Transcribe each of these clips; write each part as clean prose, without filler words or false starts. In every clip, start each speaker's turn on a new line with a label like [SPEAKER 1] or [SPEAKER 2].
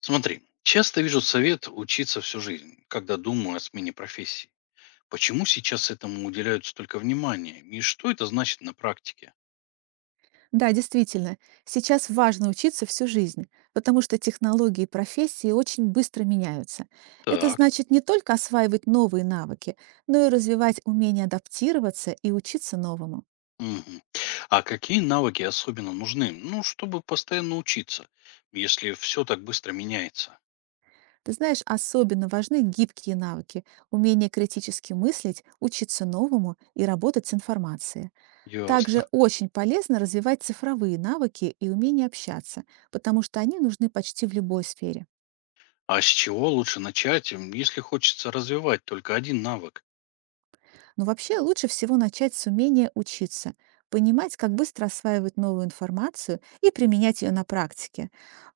[SPEAKER 1] Смотри, часто вижу совет учиться всю жизнь, когда думаю о смене профессии. Почему сейчас этому уделяют столько внимания и что это значит на практике?
[SPEAKER 2] Да, действительно, сейчас важно учиться всю жизнь, потому что технологии и профессии очень быстро меняются. Это
[SPEAKER 1] Так.
[SPEAKER 2] значит не только осваивать новые навыки, но и развивать умение адаптироваться и учиться новому.
[SPEAKER 1] Мгм. А какие навыки особенно нужны? Ну, чтобы постоянно учиться, если все так быстро меняется.
[SPEAKER 2] Ты знаешь, особенно важны гибкие навыки, умение критически мыслить, учиться новому и работать с информацией.
[SPEAKER 1] Ясно.
[SPEAKER 2] Также очень полезно развивать цифровые навыки и умение общаться, потому что они нужны почти в любой сфере.
[SPEAKER 1] А с чего лучше начать, м, если хочется развивать только один навык?
[SPEAKER 2] Но вообще лучше всего начать с умения учиться, понимать, как быстро осваивать новую информацию и применять ее на практике.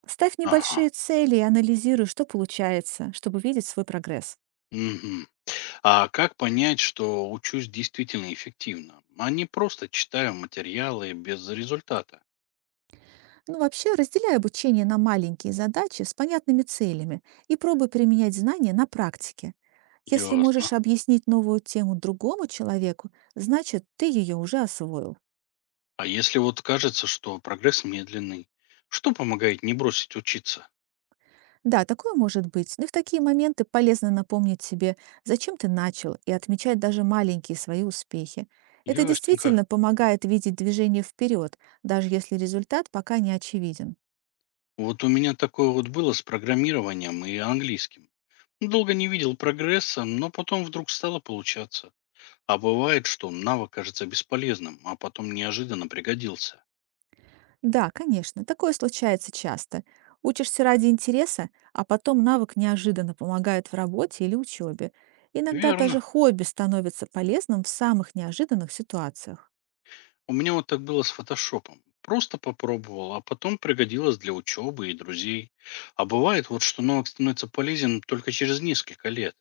[SPEAKER 2] Ставь
[SPEAKER 1] Ага.
[SPEAKER 2] небольшие цели и анализируй, что получается, чтобы видеть свой прогресс.
[SPEAKER 1] Мгм. А как понять, что учусь действительно эффективно, а не просто читаю материалы без результата?
[SPEAKER 2] Ну, вообще, разделяй обучение на маленькие задачи с понятными целями и пробуй применять знания на практике. Если
[SPEAKER 1] Ясно.
[SPEAKER 2] можешь объяснить новую тему другому человеку, значит, ты ее уже освоил.
[SPEAKER 1] А если вот кажется, что прогресс медленный, что помогает не бросить учиться?
[SPEAKER 2] Да, такое может быть. Но и в такие моменты полезно напомнить себе, зачем ты начал, и отмечать даже маленькие свои успехи. Это
[SPEAKER 1] Ясненько.
[SPEAKER 2] действительно помогает видеть движение вперед, даже если результат пока не очевиден.
[SPEAKER 1] Вот у меня такое вот было с программированием и английским. Долго не видел прогресса, но потом вдруг стало получаться. А бывает, что навык кажется бесполезным, а потом неожиданно пригодился.
[SPEAKER 2] Да, конечно, такое случается часто. Учишься ради интереса, а потом навык неожиданно помогает в работе или учебе. Иногда
[SPEAKER 1] Верно.
[SPEAKER 2] даже хобби становится полезным в самых неожиданных ситуациях.
[SPEAKER 1] У меня вот так было с фотошопом. Просто попробовал, а потом пригодилось для учебы и друзей. А бывает вот, что навык становится полезен только через несколько лет.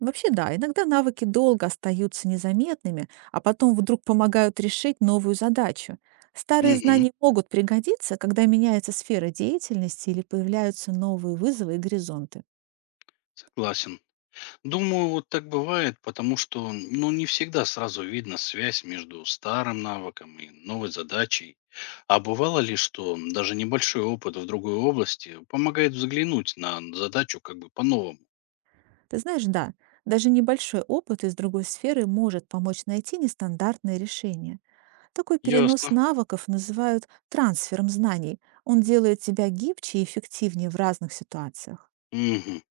[SPEAKER 2] Вообще, да, иногда навыки долго остаются незаметными, а потом вдруг помогают решить новую задачу. Старые
[SPEAKER 1] Угу,
[SPEAKER 2] знания могут пригодиться, когда меняется сфера деятельности или появляются новые вызовы и горизонты.
[SPEAKER 1] согласен. Думаю, вот так бывает, потому что, ну, не всегда сразу видно связь между старым навыком и новой задачей. А бывало ли, что даже небольшой опыт в другой области помогает взглянуть на задачу как бы по-новому?
[SPEAKER 2] Ты знаешь, да, даже небольшой опыт из другой сферы может помочь найти нестандартное решение. Такой перенос
[SPEAKER 1] Ясно.
[SPEAKER 2] навыков называют трансфером знаний. Он делает тебя гибче и эффективнее в разных ситуациях.
[SPEAKER 1] Мгм.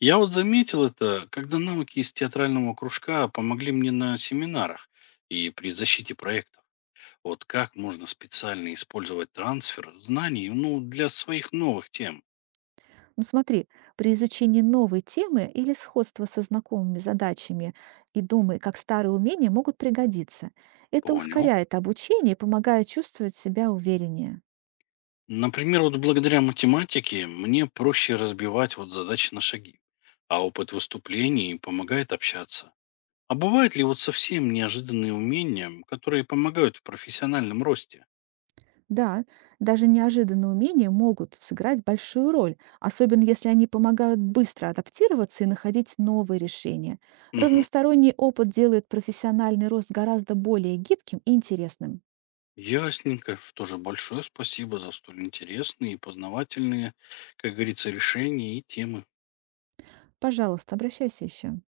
[SPEAKER 1] Я вот заметил это, когда навыки из театрального кружка помогли мне на семинарах и при защите проектов. Вот как можно специально использовать трансфер знаний, ну, для своих новых тем?
[SPEAKER 2] Ну смотри, при изучении новой темы или сходства со знакомыми задачами и думай, как старые умения могут пригодиться. Это
[SPEAKER 1] Понял.
[SPEAKER 2] ускоряет обучение и помогает чувствовать себя увереннее.
[SPEAKER 1] Например, вот благодаря математике мне проще разбивать вот задачи на шаги, а опыт выступлений помогает общаться. А бывают ли вот совсем неожиданные умения, которые помогают в профессиональном росте?
[SPEAKER 2] Да, даже неожиданные умения могут сыграть большую роль, особенно если они помогают быстро адаптироваться и находить новые решения.
[SPEAKER 1] Мгм.
[SPEAKER 2] Разносторонний опыт делает профессиональный рост гораздо более гибким и интересным.
[SPEAKER 1] Ясненько. Что же, большое спасибо за столь интересные и познавательные, как говорится, решения и темы.
[SPEAKER 2] Пожалуйста, обращайся еще.